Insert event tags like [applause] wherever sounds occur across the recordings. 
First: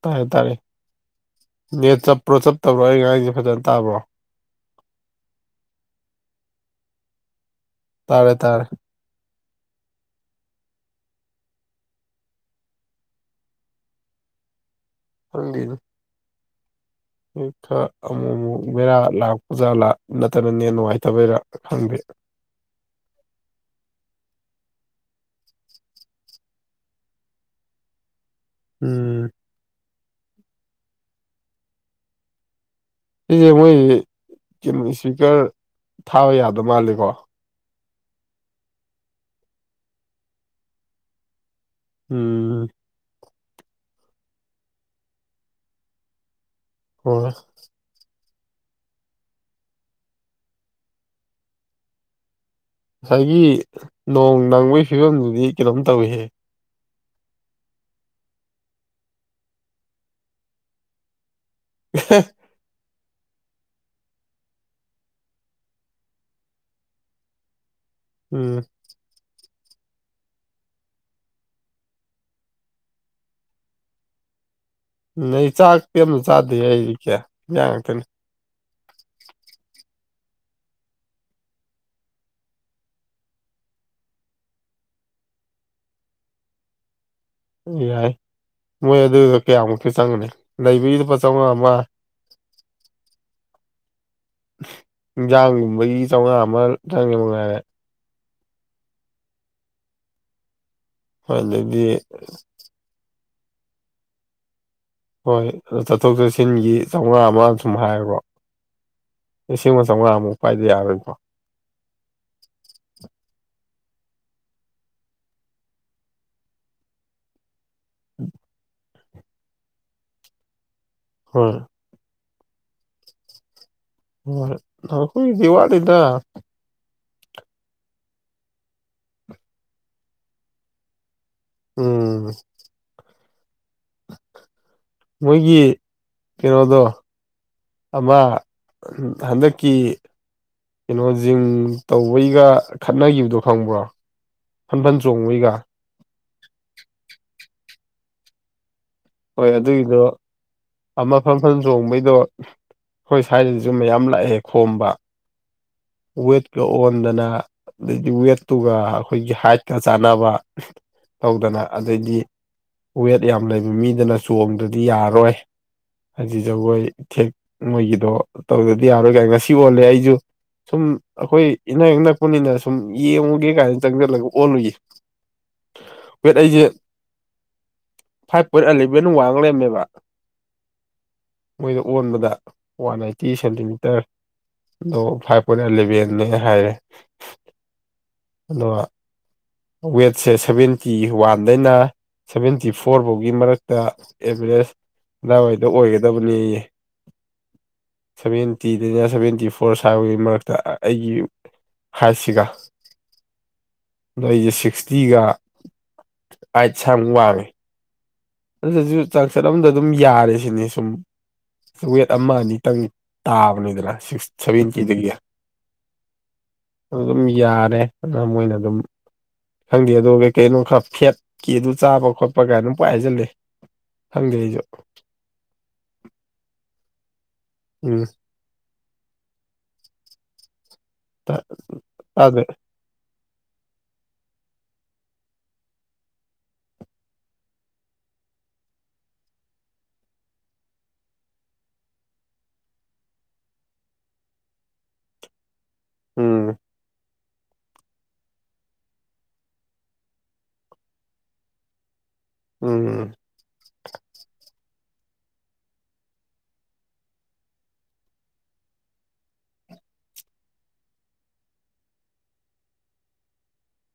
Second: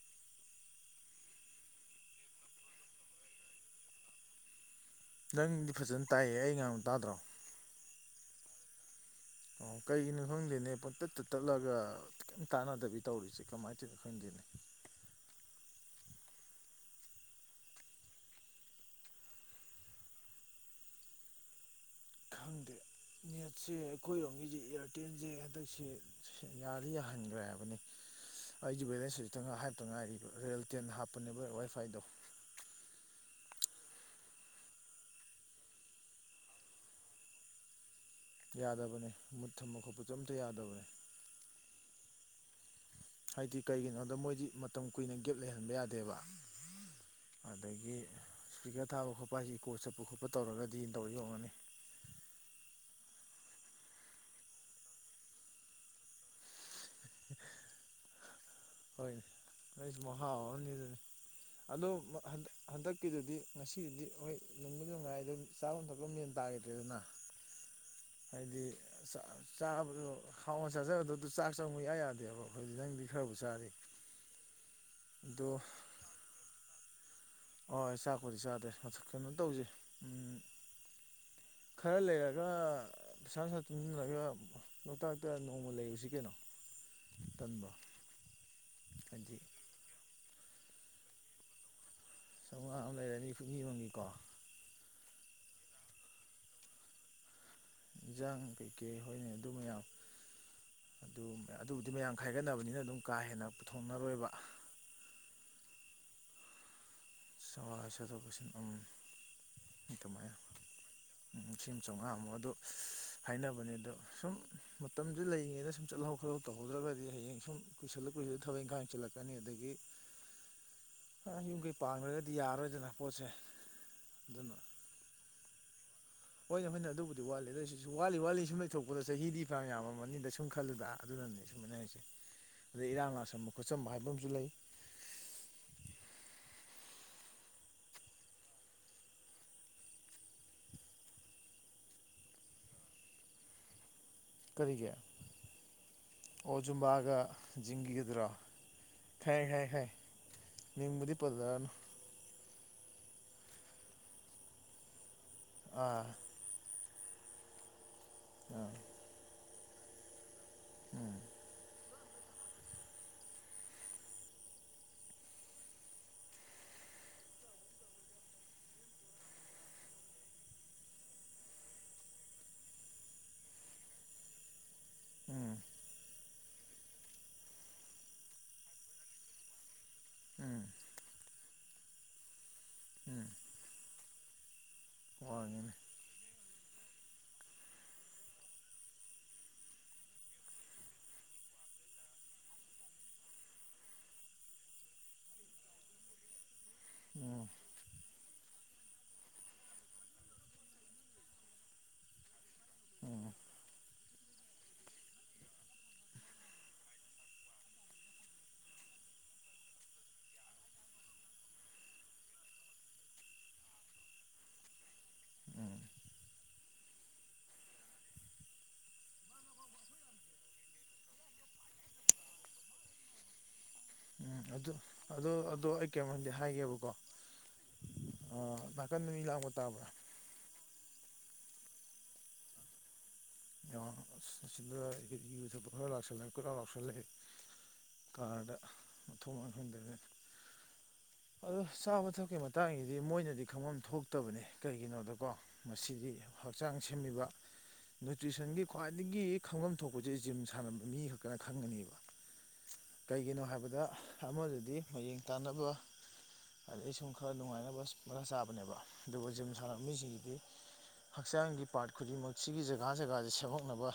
ꯇꯥꯔꯦ ꯇꯥꯔꯦ ꯅꯦꯠ ꯆꯞꯄ꯭ꯔꯣ ꯆꯞꯠꯇꯕ꯭ꯔꯣ ꯑꯩ ꯉꯔꯥꯡꯉꯤꯁꯦ ꯐꯖꯅ ꯇꯥꯕ꯭ꯔꯣ ꯅꯪꯗꯤ ꯐꯖꯅ ꯇꯥꯏꯑ‌ꯦ ꯑꯩ ꯉꯥꯡꯕ ꯇꯥꯗ꯭ꯔꯣ ꯇꯥꯔꯦ ꯇꯥꯔꯦ ꯑꯣ ꯀꯩꯒꯤꯅꯣ ꯈꯪꯗꯦꯅꯦ ꯄꯨꯡꯇꯠ ꯇ ꯇꯠꯂꯒ ꯈꯤꯇꯪ ꯇꯥꯟꯅꯗꯕꯤ ꯇꯧꯔꯤꯁꯦ ꯀꯃꯥꯏꯅ ꯇꯧꯔꯤꯅꯣ ꯈꯪꯗꯦꯅꯦ ꯐ ꯈꯔ ꯑꯃꯨꯛ ꯑꯃꯨꯛ ꯃꯦꯔꯥ ꯂꯥꯛꯄꯖꯥ ꯂ ꯅꯠꯇꯅꯅꯦ ꯅꯨꯡꯉꯥꯏꯇꯕꯩꯔꯥ ꯈꯪꯗ ꯈꯪꯗꯦ ꯅꯦꯠꯁꯦ ꯑꯩꯈꯣꯏꯔꯣꯝꯉꯁꯦ ꯏꯌꯥꯔꯇꯦꯜꯁꯦ ꯍꯟꯗꯛꯁꯦ ꯌꯥꯗꯤ ꯌꯥꯍꯟꯈ꯭ꯔꯦ ꯍꯥꯏꯕꯅꯤ ꯑꯩꯒꯤ ꯋꯦꯂꯦꯖ ꯎꯝ ꯑꯁꯤꯇꯪ ꯍꯥꯏꯞꯇ ꯉꯥꯏꯔꯤꯕ ꯔꯤꯌꯦꯜ ꯇꯦꯟ ꯍꯥꯞꯄꯅꯦꯕ ꯋꯥꯏꯐꯥꯏꯗꯣ ꯁꯤꯁꯦ ꯃꯣꯏ ꯀꯣ ꯏꯁꯄꯤꯀꯔ ꯊꯥꯕ ꯌꯥꯗ ꯃꯥꯂꯦꯀꯣ ꯌꯥꯗꯕꯅꯤ ꯃꯨꯠ ꯊꯝꯕ ꯈꯣꯠꯄꯁꯨ ꯑꯝꯇ ꯌꯥꯗꯕꯅꯤ ꯎꯝ ꯍꯥꯏꯗꯤ ꯀꯩꯒꯤꯅꯣꯗ ꯃꯣꯏꯗꯤ ꯃꯇꯝ ꯀꯨꯏꯅ ꯒꯦꯞ ꯂꯩꯍꯟꯕ ꯌꯥꯗꯦꯕ ꯍꯣꯏ ꯑꯗꯒꯤ ꯏꯁꯄꯤꯀꯔ ꯊꯥꯕ ꯈꯣꯠꯄ ꯍꯥꯏꯁꯤ ꯀꯣꯠ ꯆꯠꯄ ꯈꯣꯠꯄ ꯇꯧꯔꯒꯗꯤ ꯇꯧ ꯌꯣꯟꯉꯅꯤ ꯉꯁꯥꯏꯒꯤ ꯅꯣꯡ ꯅꯪꯕꯒꯤ ꯐꯤꯕꯝꯗꯨꯗꯤ ꯀꯩꯅꯣꯝ ꯇꯧꯏꯍꯦ ꯀ [inaudible] ꯍꯣꯏꯅꯦ ꯅꯣꯏꯁꯨ ꯃꯍ ꯍꯥꯎꯅꯤꯗꯨꯅꯤ ꯑꯗꯨꯟꯗ ꯍꯟꯗꯛꯀꯤꯗꯨꯗꯤ ꯉꯁꯤꯗꯤ ꯍꯣꯏ ꯂꯕ ꯅꯨꯡꯉꯥꯏ ꯑꯗꯨ ꯆꯥꯣꯟ ꯊꯛꯄ ꯃꯦꯟ ꯇꯥꯈꯤꯗ꯭ꯔꯦꯗꯅ [inaudible] ꯍꯥꯏꯗꯤ ꯆꯥꯕꯗꯣ ꯍꯥꯎꯅ ꯆꯥꯖꯕꯗ ꯑꯗꯨ ꯆꯥꯛ ꯆꯪꯕ ꯌꯥ ꯌꯥꯗꯦꯕ ꯑꯩꯈꯣꯏꯗꯤ ꯅꯪꯗꯤ ꯈꯔꯕꯨ ꯇꯁꯔꯤ ꯅ ꯆꯥꯛꯇ ꯌꯥꯝ ꯆꯥꯗꯦ ꯑꯩꯗꯤ ꯀꯌꯥ ꯏꯟꯖꯥꯡ ꯍꯣꯏ ꯉꯥꯛꯇꯅꯤ ꯆꯥꯛꯄꯨꯗꯤ ꯆꯥꯗꯦ ꯃꯊꯛ ꯀꯩꯅꯣ ꯇꯧꯁꯦ ꯎꯝ ꯈꯔ ꯂꯩꯔꯒ ꯄꯩꯁꯥꯅꯨꯡꯁꯥ ꯇꯤꯟꯁꯤꯜꯂꯒ ꯂꯣꯛꯇꯥꯛꯇ ꯅꯣꯡꯃ ꯂꯩꯔꯨꯁꯤ ꯀꯩꯅꯣ ꯇꯟꯕ꯭ꯔꯣ ꯌꯥꯏ ꯃꯣꯏ ꯍꯥꯏꯗꯤ ꯑꯗꯨꯗ ꯀꯌꯥꯃꯨꯛꯇꯤ ꯆꯪꯒꯅꯤ ꯂꯩꯕꯒꯤ ꯂꯨꯄꯥ ꯆꯥꯝꯉꯥ ꯑꯃ ꯆꯃꯉꯥ ꯑꯃ ꯂꯩꯔꯅꯤ ꯐꯨꯡꯅꯤ ꯃꯅꯤꯀꯣ ꯏꯟꯖꯥꯡꯒꯨꯝꯕꯒꯤ ꯆꯥꯝꯃꯉꯥ ꯑꯃ ꯆꯪꯉꯦ ꯃꯉꯥꯏꯔꯦ ꯌꯦꯟꯖꯥꯡ ꯀꯩꯀꯩ ꯍꯣꯏꯅꯦ ꯑꯗꯨ ꯃꯌꯥꯝ ꯑꯗꯨ ꯍꯣꯏ ꯑꯗꯩꯗꯤ ꯑꯗꯨꯕꯨꯗꯤ ꯃꯌꯥꯝ ꯈꯥꯏꯒꯠꯅꯕꯅꯤꯅ ꯑꯗꯨꯝ ꯀꯥ ꯍꯦꯟꯅ ꯄꯨꯊꯣꯛꯅꯔꯣꯏꯕ ꯍꯣꯏ ꯑ ꯆꯠꯊꯣꯛ ꯆꯠꯁꯤꯟꯒꯤ ꯆꯥꯝꯃꯉꯥ ꯑꯃ ꯁꯨꯝ ꯆꯥꯝꯃꯉꯥ ꯍꯥꯏꯦꯔꯕꯣ ꯆꯠꯊꯣꯛ ꯆꯠꯁꯤꯟ ꯎꯝ ꯂꯤꯁꯤꯡ ꯑꯃ ꯆꯥꯝꯃꯉꯥꯃꯨꯛ ꯄꯏꯗ ꯌꯥꯔꯣꯏꯀꯣ ꯂꯤ ꯑꯃ ꯆꯥꯝꯃꯉꯥꯃꯨꯛ ꯑꯗꯨ ꯍꯥꯏꯅꯕꯅꯦ ꯑꯗꯣ ꯁꯨꯝ ꯃꯇꯝꯁꯦ ꯂꯩꯔꯤꯉꯩꯅ ꯁꯨꯝ ꯆꯠꯍꯧ ꯈꯣꯠꯍꯧ ꯇꯧꯍꯧꯗ꯭ꯔꯒꯗꯤ ꯍꯌꯦꯡ ꯁꯨꯝ ꯀꯨꯏꯁꯜꯂ ꯀꯨꯏꯁꯜꯂꯒ ꯊꯕꯛ ꯏꯪꯈꯥꯡꯪꯁꯤꯜꯂꯛꯀꯅꯤ ꯑꯗꯒꯤ ꯍꯣꯏ ꯌꯨꯝꯩ ꯄꯥꯡꯈ꯭ꯔꯒꯗꯤ ꯌꯥꯔꯣꯏꯗꯅ ꯄꯣꯠꯁꯦ ꯑꯗꯨꯅ ꯍꯈꯣꯏꯗꯤ ꯋꯥꯗꯗ ꯍꯣꯏꯅ ꯍꯣꯏꯅ ꯑꯗꯨꯕꯨꯗꯤ ꯋꯥꯠꯂꯤ ꯑꯗꯁꯨ ꯋꯥꯠꯂꯤ ꯋꯥꯠꯂꯤ ꯁꯨꯝ ꯂꯩꯊꯣꯛꯄꯗ ꯆꯍꯤꯗꯤ ꯄꯥ ꯌꯥꯝꯕꯅꯤꯗ ꯁꯨꯝ ꯈꯜꯂꯨꯗ ꯑꯗꯨꯅꯅꯦ ꯑꯩ ꯁꯨꯝꯃꯅꯔꯤꯁꯦ ꯎꯝ ꯑꯗꯩ ꯏꯔꯥꯡ ꯂꯁꯕ ꯈꯣꯠꯁꯕ ꯍꯥꯏꯕ ꯑꯃꯁꯨ ꯂꯩ ꯃꯣꯏꯒꯤ ꯀꯩꯅꯣꯗꯣ ꯑꯃ ꯍꯟꯗꯛꯀꯤ ꯀꯩꯅꯣ ꯖꯤꯡ ꯇꯧꯕꯩꯒ ꯈꯠꯅꯈꯤꯕꯗꯣ ꯐꯪꯕ꯭ꯔꯣ ꯀꯔꯤꯒꯤ ꯑꯣꯖꯨꯝꯕꯥꯒ ꯤꯡꯈꯤꯒꯗ꯭ꯔꯣ ꯍꯣꯏ ꯑꯗꯨꯒꯤꯗꯣ ꯑꯃ ꯐ ꯐꯟ ꯄꯜꯂꯛꯑꯅꯨ ꯆꯣꯡꯕꯩꯗꯣ ꯑꯩꯈꯣꯏ ꯁ꯭ꯋꯥꯏꯗꯁꯨ ꯃꯌꯥꯝ ꯂꯥꯛꯑꯦ ꯈꯣꯝꯕ ꯑꯥ ꯋꯦꯠꯀ ꯑꯣꯟꯗꯅ ꯑꯗꯩꯗꯤ ꯑꯥ ꯋꯦꯠꯇꯨꯒ ꯑꯩꯈꯣꯏꯒꯤ ꯍꯥꯏꯠꯀ ꯆꯥꯟꯅꯕ ꯎꯝ ꯇꯧꯗꯅ ꯑꯗꯩꯗꯤ ꯋꯦꯠ ꯌꯥꯝ ꯂꯩꯕ ꯃꯤꯗꯅ ꯆꯣꯡꯗ꯭ꯔꯗꯤ ꯌꯥꯔꯔꯣꯏ ꯍꯥꯏꯖꯤ ꯖꯒꯣꯏ ꯊꯦꯛ ꯃꯣꯏꯒꯤꯗꯣ ꯇꯧꯗꯗꯤ ꯌꯥꯔꯣꯏ ꯀꯥꯏ ꯉꯁꯤ ꯑꯣꯜꯂꯦ ꯑꯩꯁꯨ ꯁꯨꯝ ꯑꯩꯈꯣꯏ ꯏꯅꯥꯛ ꯑꯛ ꯅꯛꯄꯅꯤꯅ ꯁꯨꯝ ꯌꯦꯡꯉꯨꯒꯦ ꯀꯥꯏꯅ ꯆꯪꯁꯤꯜꯂꯒ ꯑꯣꯜꯂꯨꯏ ꯎꯝ ꯋꯦꯠ ꯑꯩꯁꯦ ꯐꯥꯏꯚ ꯄꯣꯏꯟ ꯑꯦꯂꯚꯦꯟ ꯋꯥꯡ ꯂꯩꯔꯝꯃꯦꯕ꯫ ꯎꯝ꯫ ꯃꯣꯏꯗ ꯑꯣꯟꯕꯗ ꯋꯥꯟ ꯎꯝ ꯑꯥꯏꯠꯇꯤ ꯁꯦꯟꯇꯤꯃꯤꯇꯔ ꯗꯣ ꯐꯥꯏꯚ ꯋꯥꯡꯉꯤꯅꯦ ꯏꯚꯦꯜꯅꯦ ꯍꯥꯏꯔꯦ ꯑꯗꯨꯒ ꯋꯦꯠꯁꯦ ꯁꯚꯦꯟꯇꯤ ꯋꯥꯟꯗꯩꯅ꯫ ꯁꯚꯦꯟꯇꯤ ꯐꯣꯔ ꯐꯥꯎꯒꯤ ꯃꯔꯛꯇ ꯑꯦꯚꯔꯦꯖ ꯑꯗꯥꯋꯥꯏꯗ ꯑꯣꯏꯒꯗꯕꯅꯦꯌꯦ꯫ ꯎꯝ꯫ ꯁꯚꯦꯟꯇꯤꯗꯅ ꯁꯚꯦꯟꯇꯤ ꯐꯣꯔ ꯁꯥꯕꯒꯤ ꯃꯔꯛꯇ ꯑꯩꯒꯤ ꯍꯥꯏꯠꯁꯤꯒ꯫ ꯎꯝ꯫ ꯑꯩꯁꯦ ꯁꯤꯛꯁꯇꯤꯒ ꯑꯥꯏꯠꯁꯋꯥꯏꯃꯨꯛ ꯋꯥꯡꯉꯦ꯫ ꯑꯗꯨꯗꯁꯨ ꯆꯥꯛꯆꯠ ꯑꯃꯗ ꯑꯗꯨꯝ ꯌꯥꯔꯦꯁꯤꯅꯦ ꯁꯨꯝ꯫ ꯋꯦꯠ ꯑꯃ ꯑꯅꯤꯇꯪ ꯇꯥꯕꯅꯤꯗꯅ ꯁꯤꯛꯁ ꯁꯚꯦꯟꯇꯤꯗꯒꯤ꯫ ꯎꯝ꯫ ꯑꯗꯨ ꯑꯗꯨꯝ ꯌꯥꯔꯦ ꯑꯗꯨꯅ ꯃꯣꯏꯅ ꯑꯗꯨꯝ꯫ ꯈꯪꯗꯦ ꯑꯗꯨꯒ ꯀꯩ ꯀꯩꯅꯣ ꯈꯔ ꯐꯦꯠꯀꯤ ꯑꯗꯨ ꯆꯥꯕ ꯈꯣꯠꯄ ꯀ ꯑꯗꯨꯝ ꯄꯪꯍꯥꯏ ꯍꯥꯏꯖꯜꯂꯦ꯫ ꯎꯝ ꯑꯗꯨ ꯑꯗꯣ ꯑꯗꯣ ꯑꯩ ꯀꯩꯅꯣꯝꯃꯗꯤ ꯍꯥꯏꯒꯦꯕꯀꯣ꯫ ꯎꯝ꯫ ꯑ ꯅꯥꯀꯟ ꯃꯤ ꯂꯥꯡꯕ ꯇꯥꯕ꯭ꯔꯥ꯫ ꯇꯥ ꯇꯥꯗꯦ꯫ ꯁꯤ ꯌꯨ ꯊꯛꯄ ꯈꯔ ꯂꯥꯛꯁꯜꯂ ꯀꯣꯏ ꯂꯥꯎ ꯂꯥꯎꯁꯜꯂ ꯂꯩꯔꯦ꯫ ꯀꯥꯔꯗ ꯃꯊꯣꯡ ꯃꯥꯔꯝ ꯈꯪꯗꯈꯩ꯫ ꯑꯗꯣ ꯆꯥꯕ ꯊꯛꯄꯀꯤ ꯃꯇꯥꯡꯒꯤꯗꯤ ꯃꯣꯏꯅꯗꯤ ꯈꯪꯐꯝ ꯊꯣꯛꯇꯕꯅꯦ ꯀꯩꯒꯤꯅꯣꯗꯀꯣ꯫ ꯃꯁꯤꯗꯤ ꯎꯝ ꯍꯛꯆꯥꯡ ꯁꯦꯝꯃꯤꯕ ꯅ꯭ꯌꯨꯇ꯭ꯔꯤꯁꯟꯒꯤ ꯈ꯭ꯋꯥꯏꯗꯒꯤ ꯈꯪꯐꯝ ꯊꯣꯛꯄꯁꯦ ꯖꯤꯝ ꯁꯥꯟꯅꯕ ꯃꯤ ꯈꯛꯇꯅ ꯈꯪꯒꯅꯦꯕ꯫ ꯎꯝ꯫ ꯀꯩꯒꯤꯅꯣ ꯍꯥꯏꯕꯗ ꯑꯃꯗꯗꯤ ꯃꯌꯦꯡ ꯇꯥꯅꯕ ꯑꯗꯩ ꯁꯨꯝ ꯈꯔ ꯅꯨꯡꯉꯥꯏꯅꯕ ꯃꯔꯥ ꯆꯥꯕꯅꯦꯕ ꯑꯗꯨꯒ ꯖꯤꯝ ꯁꯥꯃꯤꯁꯤꯡꯁꯤꯗꯤ꯫ ꯍꯛꯆꯥꯡꯒꯤ ꯄꯥꯔꯠ ꯈꯨꯗꯤꯡꯃꯛ ꯁꯤꯒꯤ ꯖꯒꯥ ꯖꯒꯥꯁꯦ ꯁꯦꯝꯃꯛꯅꯕ꫰꫰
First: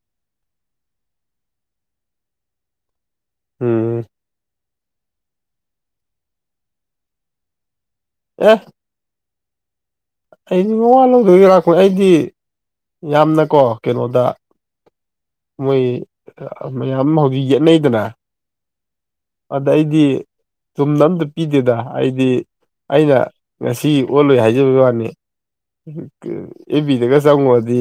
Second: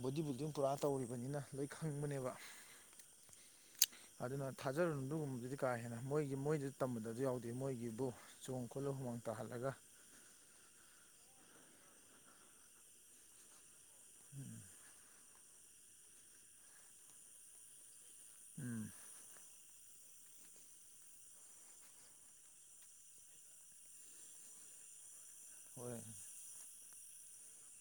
ꯕꯣꯗꯤ ꯕꯤꯜꯗꯤꯡ ꯄꯨꯔꯥ ꯇꯧꯔꯤꯕꯅꯤꯅ ꯂꯣꯏ ꯈꯪꯕꯅꯦꯕ ꯎꯝ ꯑꯗꯨꯅ ꯊꯥꯖꯔꯨꯅꯨ ꯑꯗꯨꯒꯨꯝꯕꯗꯨꯗꯤ ꯀꯥ ꯍꯦꯟꯅ ꯃꯣꯏꯒꯤ ꯃꯣꯏꯗꯗꯤ ꯇꯝꯕꯗꯁꯨ ꯌꯥꯎꯗꯦ ꯃꯣꯏꯒꯤꯕꯨ ꯑꯦ ꯆꯣꯡ [unintelligible] ꯇꯍꯜꯂꯒ꯫ ꯑꯩꯗꯤ ꯃꯋꯥ ꯂꯧꯗꯕꯤ ꯂꯥꯛꯄꯅꯤ ꯑꯩꯗꯤ ꯌꯥꯝꯅꯀꯣ ꯀꯩꯅꯣꯗ [unintelligible] ꯃꯣꯏ ꯃꯌꯥꯝ ꯍꯧꯖꯤꯛ ꯌꯦꯠꯅꯩꯗꯅ꯫ ꯎꯝ꯫ ꯑꯗꯩꯗꯤ꯫ ꯆꯨꯝꯅ ꯑꯝꯇ ꯄꯤꯗꯦꯗ ꯑꯩꯗꯤ ꯑꯩꯅ ꯉꯁꯤ ꯑꯣꯜꯂꯨꯏ ꯍꯥꯏꯖꯕꯒꯤ ꯋꯥꯅꯤ꯫ ꯍꯣꯏ ꯑꯦ ꯕꯤꯗꯒ ꯆꯪꯉꯨꯔꯗꯤ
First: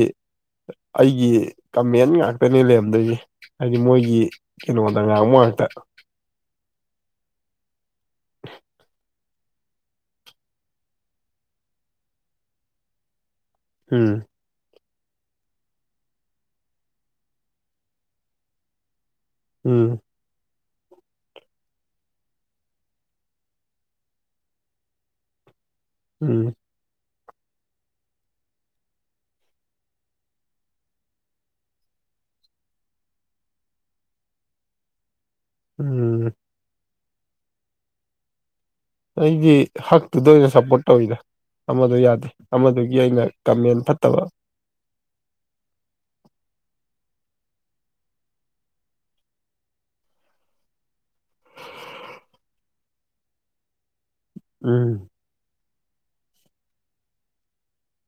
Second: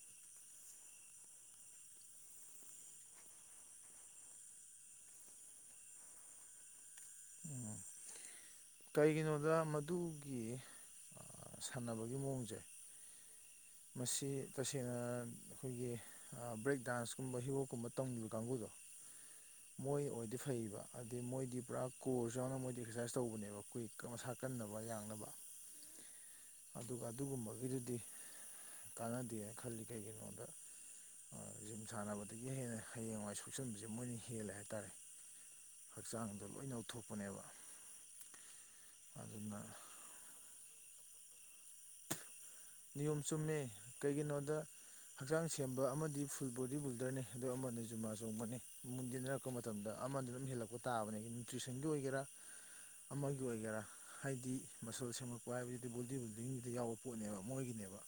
ꯑꯩꯒꯤ ꯀꯃꯦꯟ ꯉꯥꯛꯇ ꯇꯅꯤ ꯂꯩꯔꯝꯗꯣꯏꯁꯦ ꯍꯥꯏꯗꯤ ꯃꯣꯏꯒꯤ ꯀꯩꯅꯣꯗ ꯉꯥꯡꯕꯉꯥꯛꯇ꯫ ꯎꯝ ꯀꯩꯒꯤꯅꯣꯗ ꯃꯗꯨ ꯒꯤ ꯁꯥꯟꯅꯕꯒꯤ ꯃꯑꯣꯡꯁꯦ꯫ ꯎꯝ ꯃꯁꯤ꯫ ꯇꯁꯦꯡꯅ ꯑꯩꯈꯣꯏꯒꯤ ꯕ꯭ꯔꯦꯛ ꯗꯥꯟꯁꯀꯨꯝꯕ ꯍꯤ ꯍꯣꯞ ꯀꯨꯝꯕ ꯇꯨꯝꯒꯤꯕ ꯀꯥꯡꯕꯨꯗꯣ꯫ ꯎꯝ ꯃꯣꯏ ꯑꯣꯏꯗꯤ ꯐꯩꯕ꯫ ꯑꯗꯤ ꯃꯣꯏꯗꯤ ꯄꯨꯔꯥ ꯀꯣꯔꯁ ꯌꯥꯎꯅ ꯃꯣꯏꯗꯤ ꯑꯦꯛꯁꯔꯁꯥꯏꯁ ꯇꯧꯕꯅꯦꯕ ꯀꯨꯏ ꯃꯁꯥ ꯀꯟꯅꯕ ꯌꯥꯡꯅꯕ꯫ ꯎꯝ꯫ ꯑꯗꯨꯒ ꯑꯗꯨꯒꯨꯝꯕꯒꯤꯗꯨꯗꯤ꯫ ꯀꯥꯟꯅꯗꯦꯅ ꯈꯜꯂꯤ ꯀꯩꯒꯤꯅꯣꯗ꯫ ꯖꯤꯝ ꯁꯥꯟꯅꯕꯗꯒꯤ ꯍꯦꯟꯅ ꯍꯌꯦꯡꯋꯥꯏ ꯁꯣꯛꯆꯟꯕꯁꯦ ꯃꯣꯏꯅ ꯍꯦꯜꯂꯦ ꯍꯥꯏꯇꯥꯔꯦ ꯎꯝ ꯍꯛꯆꯥꯡꯗꯣ ꯂꯣꯏꯅ ꯂꯧꯊꯣꯛꯄꯅꯦꯕ ꯑꯩꯗꯤ ꯍꯛꯇꯨꯗ ꯑꯣꯏꯅ ꯁꯞꯄꯣꯔꯠ ꯇꯧꯋꯤꯗ ꯑꯃꯗꯣ ꯌꯥꯗꯦ ꯑꯃꯗꯨꯒꯤ ꯅꯤꯌꯣꯝ ꯑꯩꯅ ꯆꯨꯝꯃꯦ ꯀꯃꯦꯟ ꯐꯠꯇꯕ ꯀꯩꯒꯤꯅꯣꯗ ꯍꯛꯆꯥꯡ ꯁꯦꯝꯕ ꯑꯃꯗꯤ ꯐꯨꯜ ꯕꯣꯗꯤ ꯕꯤꯜꯗꯔꯅꯤ ꯑꯗꯨ ꯑꯃꯗꯨꯅ ꯖꯨꯃꯥ ꯆꯣꯡꯕꯅꯤ ꯃꯨꯟꯗ ꯃꯇꯝꯗ ꯑꯃꯗꯨꯅ ꯑꯗꯨꯝ ꯍꯦꯜꯂꯛꯄ ꯇꯥꯕꯅꯤ ꯅ꯭ꯌꯨꯇ꯭ꯔꯤꯁꯟꯒꯤ ꯑꯣꯏꯒꯦꯔꯥ ꯑꯃꯒꯤ ꯑꯣꯏꯒꯦꯔꯥ ꯍꯥꯏꯗꯤ ꯎꯝ ꯃꯁꯜ ꯁꯦꯝꯃꯛꯄ ꯍꯥꯏꯕꯁꯤꯗꯤ ꯕꯣꯗꯤ ꯕꯤꯜꯗꯤꯡꯗ ꯌꯥꯎꯕ ꯄꯣꯠꯅꯦꯕ ꯃꯣꯏꯒꯤꯅꯦꯕ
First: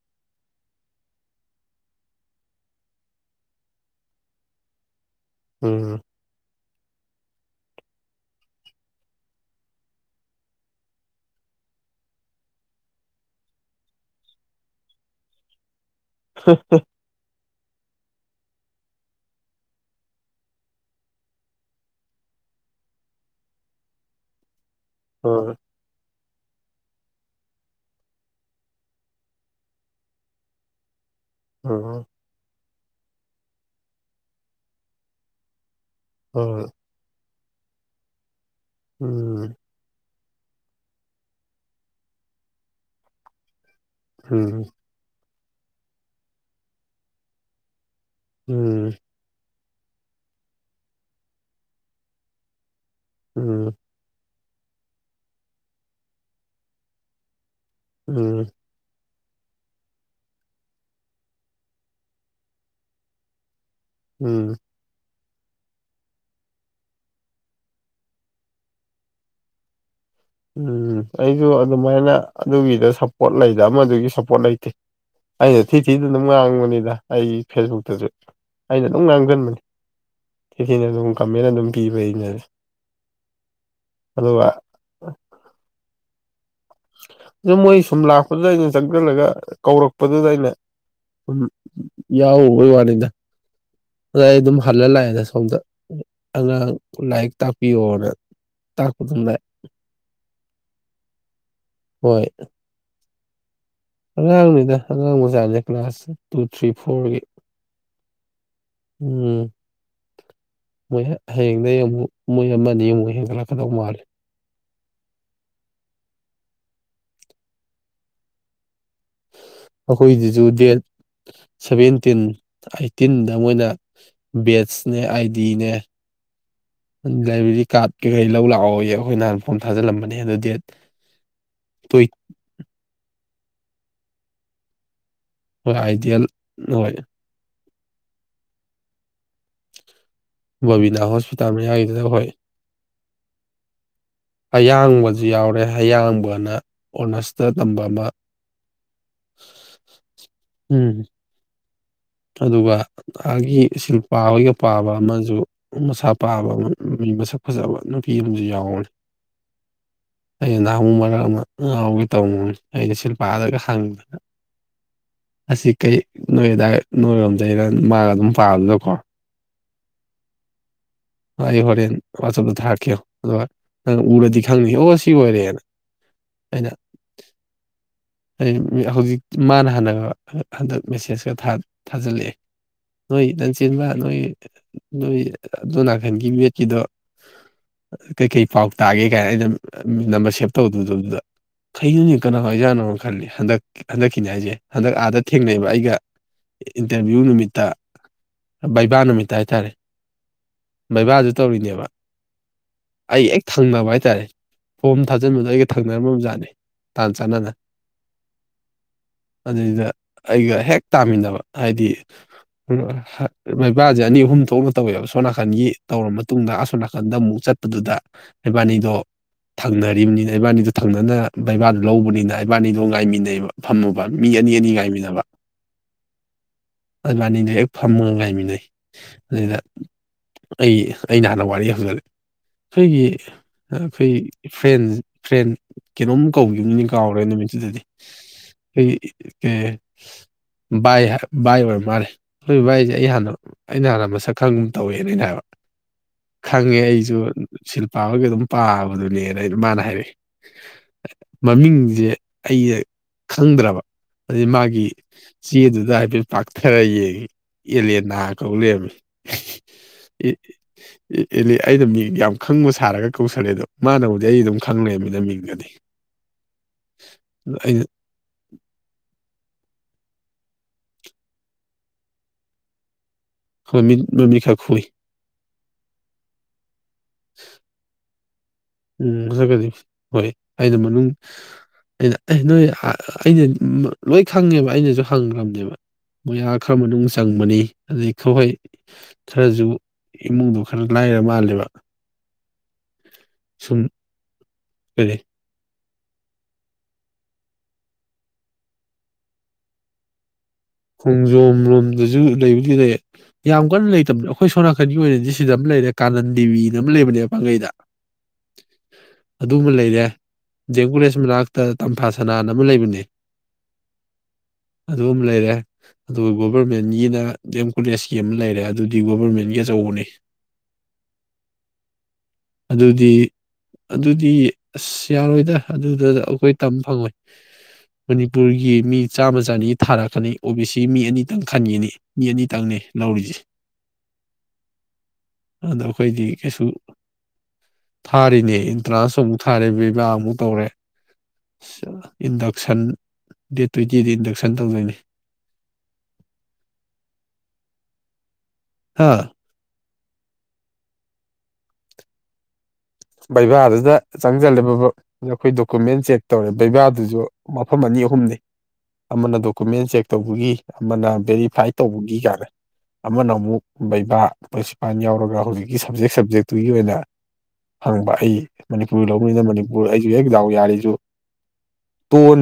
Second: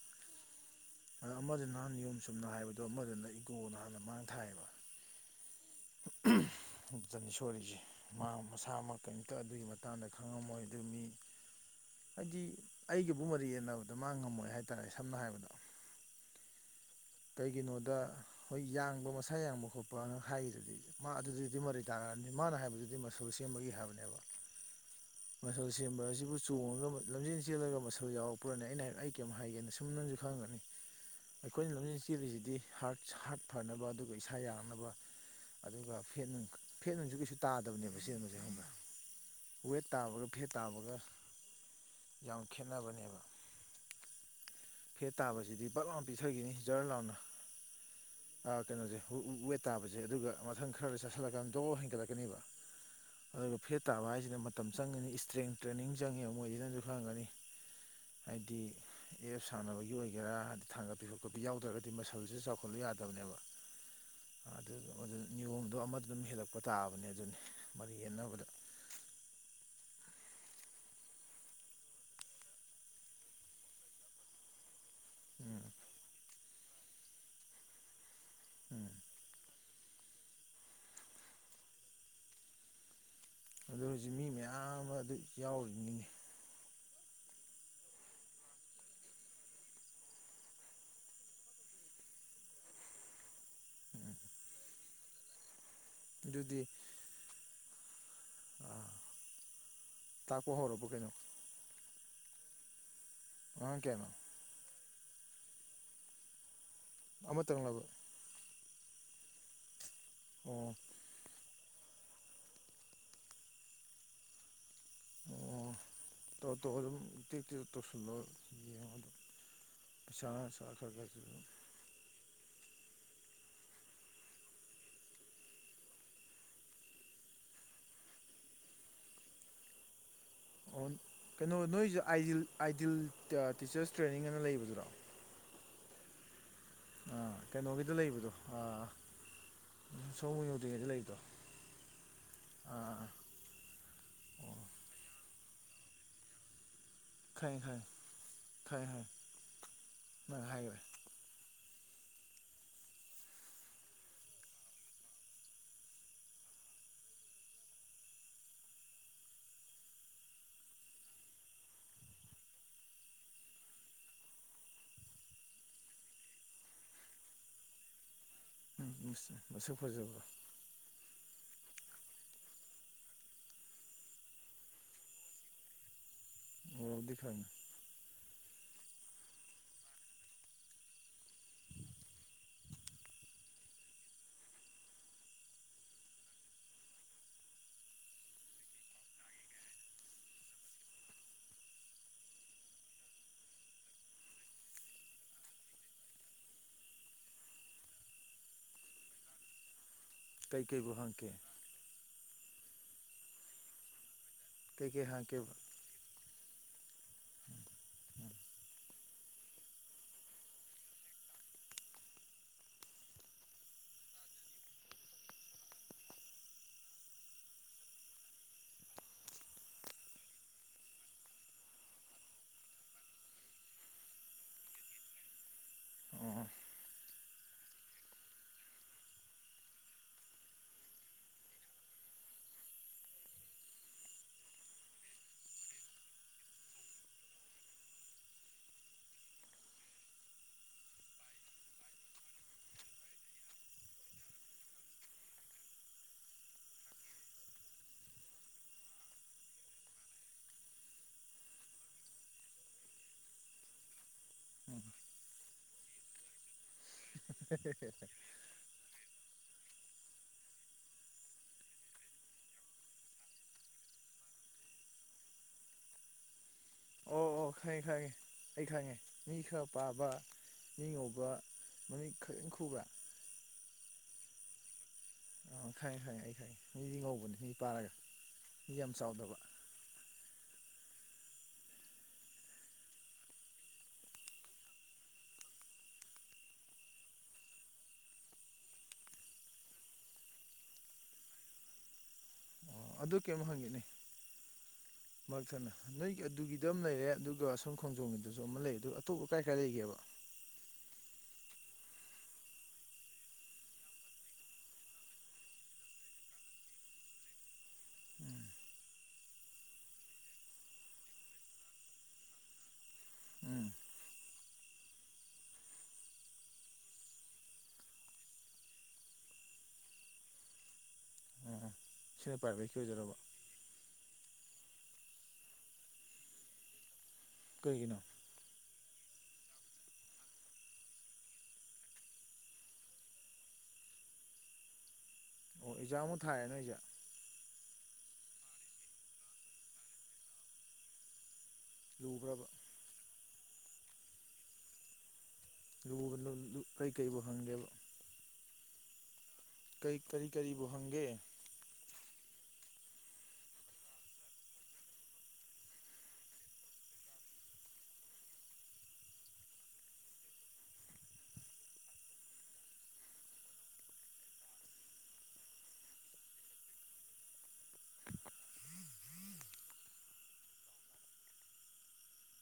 ꯑ ꯑꯃꯗꯨꯅꯥ ꯅꯍꯥꯟ ꯅꯤꯌꯣꯝ ꯆꯨꯨꯝꯅ ꯍꯥꯏꯕꯗꯣ ꯑꯃꯗꯨꯅ ꯏꯒꯣꯅ ꯍꯥꯟꯅ ꯃꯥꯡ ꯊꯥꯏꯌꯦꯕ ꯎꯝ ꯑꯗꯥꯅꯤ ꯁꯣꯔꯤꯁꯦ ꯃꯥ ꯃꯁꯥꯃꯛ ꯀꯩꯝꯇ ꯑꯗꯨꯒꯤ ꯃꯇꯥꯡꯗ ꯈꯪꯉꯝꯃꯣꯏ ꯑꯗꯨ ꯃꯤ ꯍꯥꯏꯗꯤ ꯑꯩꯒꯤꯕꯨꯨꯝꯕꯗ ꯌꯦꯟꯅꯕꯗ ꯃꯥ ꯉꯝꯃꯣꯏ ꯍꯥꯏꯇꯥꯥꯔꯦ ꯁꯝꯅ ꯍꯥꯏꯔꯕꯗ [unintelligible] ꯀꯩꯒꯤꯅꯣꯗ ꯍꯣꯏ ꯌꯥꯡꯕ ꯃꯁꯥ ꯌꯥꯡꯕ ꯈꯣꯠꯄꯅ ꯍꯥꯏꯔꯤꯗꯨꯗꯤ ꯃꯥ ꯑꯗꯨꯗꯨꯗꯤ ꯃꯔꯤ ꯇꯥꯟꯅꯔꯅꯤ ꯃꯥꯅ ꯍꯥꯏꯕꯗꯨꯗꯤ ꯑꯁ ꯁꯦꯝꯕꯒꯤ ꯍꯥꯏꯕꯅꯦꯕ [inaudible] ꯃꯁꯜ ꯁꯦꯝꯕ ꯑꯁꯤꯕꯨ ꯆꯣꯡꯉꯒ ꯂꯝꯖꯦꯟ ꯆꯦꯜꯂꯒ ꯃꯁꯜ ꯌꯥꯎꯔꯛꯄ꯭ꯔꯅꯦ ꯑꯩꯅ ꯑꯩ ꯀꯩꯝ ꯍꯥꯏꯒꯦꯅ ꯁꯨꯝ ꯅꯪꯁꯨ ꯈꯪꯒꯅꯤ ꯑꯩꯈꯣꯏꯅ ꯂꯝꯖꯦꯜ ꯍꯣꯏ ꯆꯦꯜꯂꯤꯁꯤꯗꯤ ꯍꯥꯔꯠ ꯍꯥꯔꯠ ꯐꯅꯕ ꯑꯗꯨꯒ ꯏꯁꯥ ꯌꯥꯡꯅꯕ ꯑꯗꯨꯒ ꯍꯣꯏ ꯐꯦꯠꯅꯨꯡ ꯐꯦꯠ ꯑꯣꯏꯅꯁꯨ ꯀꯩꯁꯨ ꯇꯥꯗꯕꯅꯦꯕ ꯁꯦꯝꯕꯁꯦ ꯈꯪꯉꯕꯥ ꯎꯝ ꯋꯦꯠ ꯇꯥꯕꯒ ꯐꯦꯠ ꯇꯥꯕꯒ ꯌꯥꯝ ꯈꯦꯠꯅꯕꯅꯦꯕ ꯎꯝ ꯐꯦꯠ ꯇꯥꯕꯁꯤꯗꯤ ꯄꯥꯛ ꯂꯥꯥꯎ ꯄꯤꯊꯈꯤꯅꯤ ꯖꯔ ꯂꯥꯎꯅ ꯀꯩꯅꯣꯁꯦ ꯋꯦꯠ ꯇꯥꯕꯁꯦ ꯑꯗꯨꯒ ꯃꯊꯪ ꯈꯔꯗ ꯆꯥꯁꯤꯜꯂꯀꯥꯟꯗꯣ ꯍꯦꯟꯒꯠꯂꯛꯀꯅꯦꯕ ꯎꯝ ꯑꯗꯨꯒ ꯎꯝ ꯐꯦꯠ ꯇꯥꯕ ꯍꯥꯏꯁꯤꯅ ꯃꯇꯝ ꯆꯪꯒꯅꯤ ꯏꯁꯇ꯭ꯔꯦꯡ ꯇ꯭ꯔꯦꯅꯤꯡ ꯆꯪꯉꯦꯕ ꯃꯣꯏꯁꯤꯅ ꯅꯪꯁꯨ ꯈꯪꯉꯝꯒꯅꯤ ꯎꯝ ꯍꯥꯏꯗꯤ ꯑꯦꯞ ꯁꯥꯡꯅꯕꯒꯤ ꯑꯣꯏꯒꯦꯔꯥ ꯊꯥꯡꯒꯠꯄꯤ ꯈꯣꯀꯠꯄꯤ ꯌꯥꯎꯗ꯭ꯔꯒꯗꯤ ꯃꯁꯜꯁꯤꯁꯨ ꯆꯥꯎꯈꯠꯂꯨ ꯌꯥꯗꯕꯅꯦꯕ [inaudible] ꯅꯤꯌꯣꯝꯗꯣ ꯑꯃꯗ ꯑꯗꯨꯝ ꯍꯦꯜꯂꯛꯄ ꯇꯥꯑꯕꯅꯦ ꯑꯗꯨꯅꯤ ꯃꯔꯤ ꯌꯦꯟꯅꯕꯗ ꯎꯝ ꯑꯩꯁꯨ ꯑꯗꯨꯃꯥꯏꯅ ꯑꯗꯨꯒꯤꯗ ꯁꯞꯄꯣꯔꯠ ꯂꯩꯗ ꯑꯃꯗꯨꯒꯤ ꯁꯞꯄꯣꯔꯠ ꯂꯩꯇꯦ ꯑꯩꯅ ꯎꯝ ꯊꯤ ꯊꯤꯗ ꯑꯗꯨꯝ ꯉꯥꯡꯕꯅꯤꯗ ꯑꯩ ꯐꯦꯁꯕꯨꯛꯇꯁꯨ ꯑꯩꯅ ꯎꯝ ꯑꯗꯨꯝ ꯉꯥꯡꯁꯤꯟꯕꯅꯤ ꯁꯤꯤꯊꯤꯅ ꯑꯗꯨꯝ ꯀꯝꯃꯦꯟ ꯑꯗꯨꯝ ꯄꯤꯕ ꯑꯩꯅ ꯑꯗꯨ ꯍꯧꯖꯤꯛ ꯃꯤ ꯑꯗꯨꯒ ꯃꯌꯥꯝ ꯑꯃ ꯑꯗꯨ ꯌꯥꯎꯅꯤꯡꯉꯤ ꯑꯗꯨ ꯃꯣꯏ ꯁꯨꯝ ꯂꯥꯛꯄꯗꯨꯗ ꯑꯩꯅ ꯆꯪꯁꯤꯜꯂꯒ ꯀꯧꯔꯛꯄꯗꯨꯗ ꯑꯩꯅ ꯎꯝ ꯌꯥꯎꯎꯕꯣꯏ ꯋꯥꯅꯤꯗ ꯑꯗ ꯑꯩ ꯑꯗꯨꯝ ꯍꯜꯂ ꯂꯥꯛꯑꯦꯗ ꯁꯣꯝꯗ ꯑꯗꯨꯗꯤ ꯑꯉꯥꯡ ꯂꯥꯏꯔꯤꯛ ꯇꯥꯛꯄꯤꯌꯣꯅ ꯑꯥ ꯇꯥꯛꯄ ꯑꯗꯨꯝ ꯂꯥꯛꯑꯦ ꯇꯥ ꯄꯣ ꯍꯣꯔꯕ ꯀꯩꯅꯣ ꯍꯣꯏ ꯑꯉꯥꯡ ꯀꯌꯥꯅꯣ ꯑꯉꯥꯡꯅꯤꯗ ꯑꯉꯥꯡ ꯃꯖꯥꯅꯦꯦ ꯀ꯭ꯂꯥꯁ ꯇꯨ ꯊ꯭ꯔꯤ ꯐꯣꯔꯒꯤ ꯑꯃꯇꯪꯂꯕ ꯎꯝ ꯑꯣ ꯃꯣꯏ ꯍꯌꯦꯡꯗ ꯌꯦꯡꯉꯨ ꯃꯣꯏ ꯑꯃꯅꯤ ꯌꯦꯡꯉꯨ ꯍꯦꯟꯒꯠꯂꯛꯀꯗꯧ ꯃꯥꯜꯜꯂꯤꯦ ꯑꯣ ꯇꯣ ꯇꯣ ꯑꯗꯨꯝꯛꯇꯤ ꯇꯧꯁꯤꯜꯂꯣ ꯌꯦꯉ ꯑꯗꯨ ꯑꯩꯈꯣꯏꯁꯤꯁꯨ ꯗꯦꯜ ꯁꯚꯦꯟꯇꯤꯟ ꯑꯠꯇꯤꯟꯗ ꯃꯣꯏꯅ ꯕꯦꯠꯁꯅꯦ ꯑꯥꯏ ꯗꯤꯅꯦ ꯂꯥꯏꯕ꯭ꯔꯦꯔꯤ ꯀꯥꯔꯠ ꯀꯩꯀꯩ ꯂꯧ ꯂꯥꯛꯑꯣ ꯑꯩꯈꯣꯏ ꯅꯥꯟ ꯐꯣꯝ ꯊꯥꯖꯤꯜꯂꯝꯕꯅꯦ ꯑ ꯑꯗꯨ ꯗꯦꯠ ꯑꯣ ꯀꯩꯅꯣ ꯅꯣꯏꯁ ꯇꯣꯏ ꯑꯥꯏꯗꯤꯜ ꯑꯥꯏꯗꯤꯜ ꯇꯤꯆꯔꯁ ꯇ꯭ꯔꯦꯅꯤꯡ ꯑꯅ ꯂꯩꯕꯗꯨꯔꯣ ꯍꯣꯏ ꯑꯥꯏꯗꯤꯌꯥꯜ ꯍꯣꯏ ꯑꯥ ꯀꯩꯅꯣꯒꯤꯗꯣ ꯂꯩꯕꯗꯣ ꯑꯥ ꯎꯝ ꯁꯣꯃ ꯌꯧꯗ꯭ꯔꯤꯉꯩꯁꯨ ꯕꯕꯤꯅꯥ ꯂꯩꯗꯣ ꯍꯣꯁꯄꯤꯇꯥꯜ ꯃꯌꯥꯒꯤꯗꯨꯗ ꯍꯣꯏ ꯑꯥ ꯑꯣ ꯑꯌꯥꯡꯕꯁꯨ ꯌꯥꯎꯔꯦ ꯑꯌꯥꯡꯕꯅ ꯑꯣꯅꯔꯁꯇ ꯈꯪꯉꯦ ꯇꯝꯕ ꯈꯪꯉꯦ ꯑꯃ ꯈꯪꯉꯦ ꯈꯪꯉꯦ ꯅꯪ ꯍꯥꯏꯈ꯭ꯔꯦ ꯎꯝ ꯑꯗꯨꯒ ꯑꯩꯒꯤ ꯁꯤꯜꯄꯥ ꯍꯣꯏꯒ ꯄꯥꯕ ꯑꯃꯁꯨ ꯃꯁꯥ ꯄꯥꯕ ꯃꯤ ꯃꯁꯛ ꯐꯖꯕ ꯅꯨꯄꯤ ꯑꯃꯁꯨ ꯌꯥꯎꯔꯅꯤ ꯑꯩꯅ ꯅꯍꯥꯨ ꯃꯔꯛ ꯑꯃ ꯉꯥꯎꯒ ꯇꯧꯅꯤ ꯑꯩꯅ ꯁꯤꯜꯄꯥꯗꯒ ꯍꯥꯡꯕꯗ ꯑꯁꯤ ꯀꯩ ꯅꯣꯏꯗꯥ ꯅꯣꯏꯔꯣꯝꯗꯔ ꯃꯥꯒ ꯑꯗꯨꯝ ꯄꯥꯕꯗꯨꯗꯀꯣ ꯎꯝ ꯃꯁꯛ ꯐꯖꯕ꯭ꯔꯣ ꯑꯩ ꯍꯣꯔꯦꯟ ꯋꯥꯆꯞꯇ ꯊꯥꯔꯛꯀꯦ ꯌꯦꯡꯉꯣ ꯑꯗꯨꯒ ꯅꯪ ꯎꯔꯗꯤ ꯈꯪꯅꯤ ꯑꯣ ꯁꯤ ꯑꯣꯏꯔꯦꯅ ꯑꯩꯅ ꯎꯔꯕꯨꯗꯤ ꯈꯪꯉꯦ ꯍꯧꯖꯤꯛꯇꯤ ꯃꯥꯅ ꯍꯥꯟꯅꯒ ꯍꯟꯗꯛ ꯃꯦꯁꯦꯁꯀ ꯊꯥ ꯊꯥꯖꯤꯜꯂꯛꯑꯦ ꯅꯣꯏ ꯅꯪꯁ ꯆꯤꯟꯕ ꯅꯣꯏ ꯅꯣꯏ ꯑꯗꯨꯅꯥꯀꯟꯒꯤ ꯃꯦꯠꯀꯤꯗꯣ ꯀꯩꯀꯩ ꯄꯥꯎ ꯇꯥꯒꯦ ꯀꯥꯏꯅ ꯑꯩꯅ ꯅꯝꯕꯔ ꯁꯦꯞ ꯇꯧꯗꯗꯣ ꯑꯗꯨꯗ ꯀꯩꯅꯣꯅꯦ ꯀꯅꯥꯋꯥꯏꯖꯥꯅꯣ ꯈꯜꯂꯤ ꯍꯟꯗꯛ ꯍꯟꯗꯛꯀꯤꯅꯦ ꯍꯥꯏꯁꯦ ꯍꯟꯗꯛ ꯑꯥꯗ ꯊꯦꯡꯅꯩꯕ ꯑꯩꯒ ꯏꯟꯇꯔꯚ꯭ꯌꯨ ꯅꯨꯃꯤꯠꯇ ꯚꯩꯕꯥ ꯅꯨꯃꯤꯠꯇ ꯍꯥꯏꯇꯥꯔꯦ ꯀꯩꯀꯩꯕꯨ ꯍꯪꯉꯛꯀꯦ ꯚꯩꯕꯥꯁꯨ ꯇꯧꯔꯤꯅꯦꯕ ꯑꯩꯒ ꯍꯦꯛ ꯊꯪꯅꯕ ꯍꯥꯏꯇꯥꯔꯦ ꯐꯣꯝ ꯀꯩꯀꯩ ꯊꯥꯖꯤꯟꯕꯗꯣ ꯍꯪꯉꯛꯀꯦꯕ ꯑꯩꯒ ꯊꯪꯅꯔꯝꯕꯖꯥꯠꯅꯦ ꯇꯥꯟ ꯆꯥꯟꯅꯅ ꯑꯗꯨꯏꯗ ꯑꯩꯒ ꯍꯦꯛ ꯇꯥꯃꯤꯟꯅꯕ ꯍꯥꯏꯗꯤ ꯃꯩꯕꯁꯦ ꯑꯅꯤ ꯑꯍꯨꯝ ꯊꯣꯛꯅ ꯇꯧꯋꯦꯕ ꯁꯣꯅꯥꯀꯟꯒꯤ ꯇꯧꯔꯕ ꯃꯇꯨꯡꯗ ꯑꯁꯣꯅꯥꯀꯟꯗ ꯑꯃꯨꯛ ꯆꯠ ꯑꯗꯨꯗꯨꯗ ꯔꯩꯕꯥꯅꯤꯗꯣ ꯊꯪꯅꯔꯤꯕꯅꯤꯅ ꯏꯕꯥꯅꯤꯗꯣ ꯊꯪꯅꯅ ꯕꯩꯕꯥꯗꯨ ꯂꯧꯕꯅꯤꯅ ꯏꯕꯥꯅꯤꯗꯣ ꯉꯥꯏꯃꯤꯟꯅꯩꯕ ꯐꯝꯃꯕ ꯃꯤ ꯑꯅꯤ ꯑꯅꯤ ꯉꯥꯏꯃꯤꯟꯅꯅꯕ ꯑꯣ ꯑꯜꯕꯥꯅꯤꯗꯨ ꯍꯦꯛ ꯐꯝꯃꯒ ꯉꯥꯏꯃꯤꯟꯅꯩ ꯑꯗꯨꯗ ꯑꯩ ꯑꯩꯅ ꯍꯥꯟꯅ ꯋꯥꯔꯤ ꯍꯧꯖꯔꯛ ꯑꯩꯈꯣꯏꯒꯤ ꯑꯩꯈꯣꯏ ꯐ꯭ꯔꯦꯟ ꯐ꯭ꯔꯦꯟ ꯀꯩꯅꯣꯝ ꯀꯧꯈꯤꯕꯅꯤ ꯀꯥꯎꯔꯦ ꯅꯨꯃꯤꯠꯇꯨꯗꯗꯤ ꯑꯩ ꯀ ꯏꯍ ꯚꯥꯏ ꯑꯣꯏꯔ ꯃꯥꯜꯂꯦ ꯑꯩꯈꯣꯏ ꯚꯏꯁꯦ ꯑꯩ ꯍꯥꯟꯅ ꯑꯩꯅ ꯍꯥꯟꯅ ꯃꯁꯛ ꯈꯪꯒ ꯇꯧꯋꯦꯅꯩꯅ ꯍꯥꯏꯕ ꯈꯪꯉꯦ ꯑꯩꯁꯨ ꯁꯤꯜꯄꯥꯕꯒꯤ ꯑꯗꯨꯝ ꯄꯥꯕꯗꯨꯅꯦꯅ ꯑꯩꯅ ꯃꯥꯅ ꯍꯥꯏꯔꯛꯏ ꯃꯃꯤꯡꯖꯦ ꯑꯩꯩꯅ ꯈꯪꯗ꯭ꯔꯕ ꯑꯗꯩ ꯎꯝ ꯃꯥꯒꯤ ꯆꯦꯗꯨꯗ ꯍꯥꯏꯐꯦꯠ ꯄꯥꯛꯊꯔ ꯌꯦꯡꯉꯤ ꯑꯦꯂꯦꯅꯥ ꯀꯧ ꯂꯩꯔꯝꯃꯤ ꯑꯦ ꯑꯦ ꯑꯦꯂꯤ ꯑꯩꯅ ꯃꯤꯡ ꯌꯥꯝ ꯈꯪꯕ ꯁꯥꯔꯒ ꯀꯧꯁꯜꯂꯦꯗꯣ ꯃꯥꯅꯕꯨꯗꯤ ꯑꯩ ꯑꯗꯨꯝ ꯈꯪꯪꯂꯩꯕꯃꯤꯅ ꯃꯤꯡ [unintelligible] ꯑꯣ ꯑꯣ ꯈꯪꯉꯦ ꯈꯪꯉꯦ ꯑꯩ ꯈꯪꯉꯦ ꯃꯤ ꯈꯔ ꯄꯥꯕ ꯃꯤ ꯉꯧꯕ ꯃꯃꯤꯠ ꯈꯛꯇꯪ ꯈꯨꯕ꯭ꯔꯥ ꯈꯔ ꯃꯤꯠ ꯃꯃꯤꯠ ꯈꯔ ꯈꯨꯏ ꯑꯣ ꯈꯪꯉꯦ ꯈꯪꯉꯦ ꯑꯩ ꯈꯪꯉꯦ ꯃꯤꯗꯤ ꯉꯧꯕꯅꯦ ꯃꯤ ꯄꯥꯔꯒ ꯃꯤ ꯌꯥꯝ ꯎꯝ ꯆꯥꯎꯗꯕ ꯃꯁꯛꯀꯗꯤ ꯍꯣꯏ ꯑꯩꯅ ꯃꯅꯨꯡ ꯑꯩꯅ ꯑꯦ ꯅꯣꯏ ꯑꯩꯅ ꯂꯣꯏ ꯈꯪꯉꯦꯕ ꯑꯩꯅꯁꯨ ꯍꯪꯈ꯭ꯔꯕꯅꯦꯕ ꯃꯣꯏ ꯑꯥ ꯈꯔ ꯃꯅꯨꯡ ꯆꯪꯕꯅꯤ ꯑꯗꯨꯏ ꯈꯨꯍꯩ ꯈꯔꯁꯨ ꯏꯃꯨꯡꯗꯣ ꯈꯔ ꯂꯥꯏꯔ ꯃꯥꯜꯂꯦꯕ ꯑꯣ ꯑꯗꯨ ꯀꯩꯝ ꯁꯨꯝ ꯍꯪꯒꯦꯅꯦ ꯀꯔꯤ ꯁꯅ ꯅꯣꯏꯒꯤ ꯑꯗꯨꯒꯤꯗ ꯑꯃ ꯂꯩꯔꯦ ꯑꯗꯨꯒ ꯁꯣꯝ ꯈꯣꯡꯖꯣꯝꯒꯤꯗꯁꯨ ꯑꯃ ꯂꯩ ꯑꯗꯨ ꯑꯇꯣꯞꯄ ꯀꯥꯏ ꯀꯥꯏ ꯂꯩꯒꯦꯕ ꯈꯣꯡꯖꯣꯝ ꯂꯣꯝꯗꯁꯨ ꯂꯩꯕꯨꯗꯤ ꯂꯩ ꯌꯥꯝ ꯀꯟꯅ ꯂꯩꯇꯕ꯭ꯔꯣ ꯑꯩꯈꯣꯏ ꯁꯣꯝꯅꯥꯀꯟꯒꯤ ꯑꯣꯏꯅꯗꯤ ꯁꯤꯗ ꯑꯃ ꯂꯩꯔꯦ ꯀꯥꯅꯟꯗꯦꯕꯤꯗ ꯑꯃ ꯂꯩꯕꯅꯦꯕ ꯄꯥꯡꯒꯩꯗ ꯎꯝ ꯑꯗꯨꯃ ꯂꯩꯔꯦ ꯖꯦꯝ ꯀꯣꯂꯦꯖ ꯃꯅꯥꯛꯇ ꯇꯝꯐꯥ ꯁꯅꯥꯅ ꯑꯃ ꯂꯩꯕꯅꯦ ꯎꯝ ꯑꯗꯨꯝ ꯂꯩꯔꯦ ꯑꯗꯨꯒ ꯒꯣꯕꯔꯃꯦꯟꯒꯤꯅ ꯗꯦꯝ ꯀꯣꯂꯦꯖꯀꯤ ꯑꯃ ꯂꯩꯔꯦ ꯑꯗꯨꯗꯤ ꯒꯣꯕꯔꯃꯦꯟꯒꯤ ꯑꯆꯧꯕꯅꯤ ꯑꯣ ꯁꯤꯅ ꯄ꯭ꯔꯥꯏꯚꯦꯠꯀꯤ ꯑꯗꯨꯗꯤ ꯑꯣꯏꯗꯣꯏꯔꯕ ꯑꯗꯨꯗꯤ ꯑꯁ ꯌꯥꯔꯣꯏꯗ ꯑꯗꯨꯗ ꯑꯩꯈꯣꯏ ꯇꯝ ꯐꯪꯉꯣꯏ ꯀꯩꯒꯤꯅꯣ ꯄꯨꯔꯒꯤ ꯃꯤ ꯆꯥꯝꯃ ꯆꯅꯤ ꯊꯥꯔꯛꯀꯅꯤ ꯑꯣ ꯕꯤ ꯁꯤ ꯃꯤ ꯑꯅꯤꯇꯪ ꯈꯟꯒꯤꯅꯤ ꯃꯤ ꯑꯅꯤꯇꯪꯅꯦ ꯂꯧꯔꯤꯁꯦ ꯑꯣ ꯑꯗ‌ꯣ ꯑꯦꯛꯖꯥꯝꯕꯨ ꯑꯩꯈꯣꯏꯗꯤ ꯊꯥꯏꯔꯦ ꯀꯩꯁꯨ ꯅꯣꯏꯁꯦ ꯊꯥꯔꯤꯅꯦ ꯏꯟꯇ꯭ꯔꯥꯟꯁ ꯑꯃꯨꯛ ꯊꯥꯔꯦ ꯕꯩꯕꯥ ꯑꯃꯨꯛ ꯇꯧꯔꯦ ꯂꯨꯈ꯭ꯔꯕ ꯏꯟꯗꯛꯁꯟ ꯗꯦꯠ ꯇ꯭ꯋꯦꯟꯇꯤꯗ ꯏꯟꯗꯛꯁꯟ ꯇꯧꯗꯣꯏꯅꯦ ꯂꯨꯕꯅ‌ꯣ ꯂꯨ ꯀꯩꯀꯩꯕꯨ ꯍꯪꯒꯦꯕ ꯍꯥꯥ ꯀꯩ ꯀꯔꯤ ꯀꯔꯤꯕꯨ ꯍꯪꯒꯦ ꯕꯩꯕꯥꯗꯨꯗ ꯆꯪꯁꯤꯜꯂꯦ ꯄꯔ‌ꯞ ꯄꯔꯞ ꯑꯩꯈꯣꯏ ꯗꯣꯀꯨꯃꯦꯟ ꯆꯦꯛ ꯇꯧꯔꯦ ꯕꯩꯕꯥꯗꯨꯁꯨ ꯃꯐꯝ ꯑꯅꯤ ꯑꯍꯨꯝꯅꯤ ꯑꯃꯅ ꯗꯣꯀꯨꯃꯦꯟ ꯆꯦꯛ ꯇꯧꯕꯒꯤ ꯑꯃꯅ ꯚꯦꯔꯤꯐꯥꯏ ꯇꯧꯕꯒꯤ ꯀꯥꯏꯅ ꯑꯃꯅ ꯑꯃꯨꯛ ꯕꯩꯕꯥ ꯄ꯭ꯔꯤꯟꯁꯤꯄꯜ ꯌꯥꯎꯔꯒ ꯍꯧꯖꯤꯛꯀꯤ ꯁꯕꯖꯦꯛ ꯁꯕꯖꯦꯛꯇꯨꯒꯤ ꯑꯣꯏꯅ ꯍꯪꯕ ꯑꯩ ꯃꯅꯤꯄꯨꯔꯤ ꯂꯧꯕꯅꯤꯅ ꯃꯅꯤꯄꯨꯔ ꯑꯩꯁꯨ ꯍꯦꯛ ꯗꯥꯎ ꯌꯥꯔꯤꯁꯨ ꯇ‌ꯣꯟ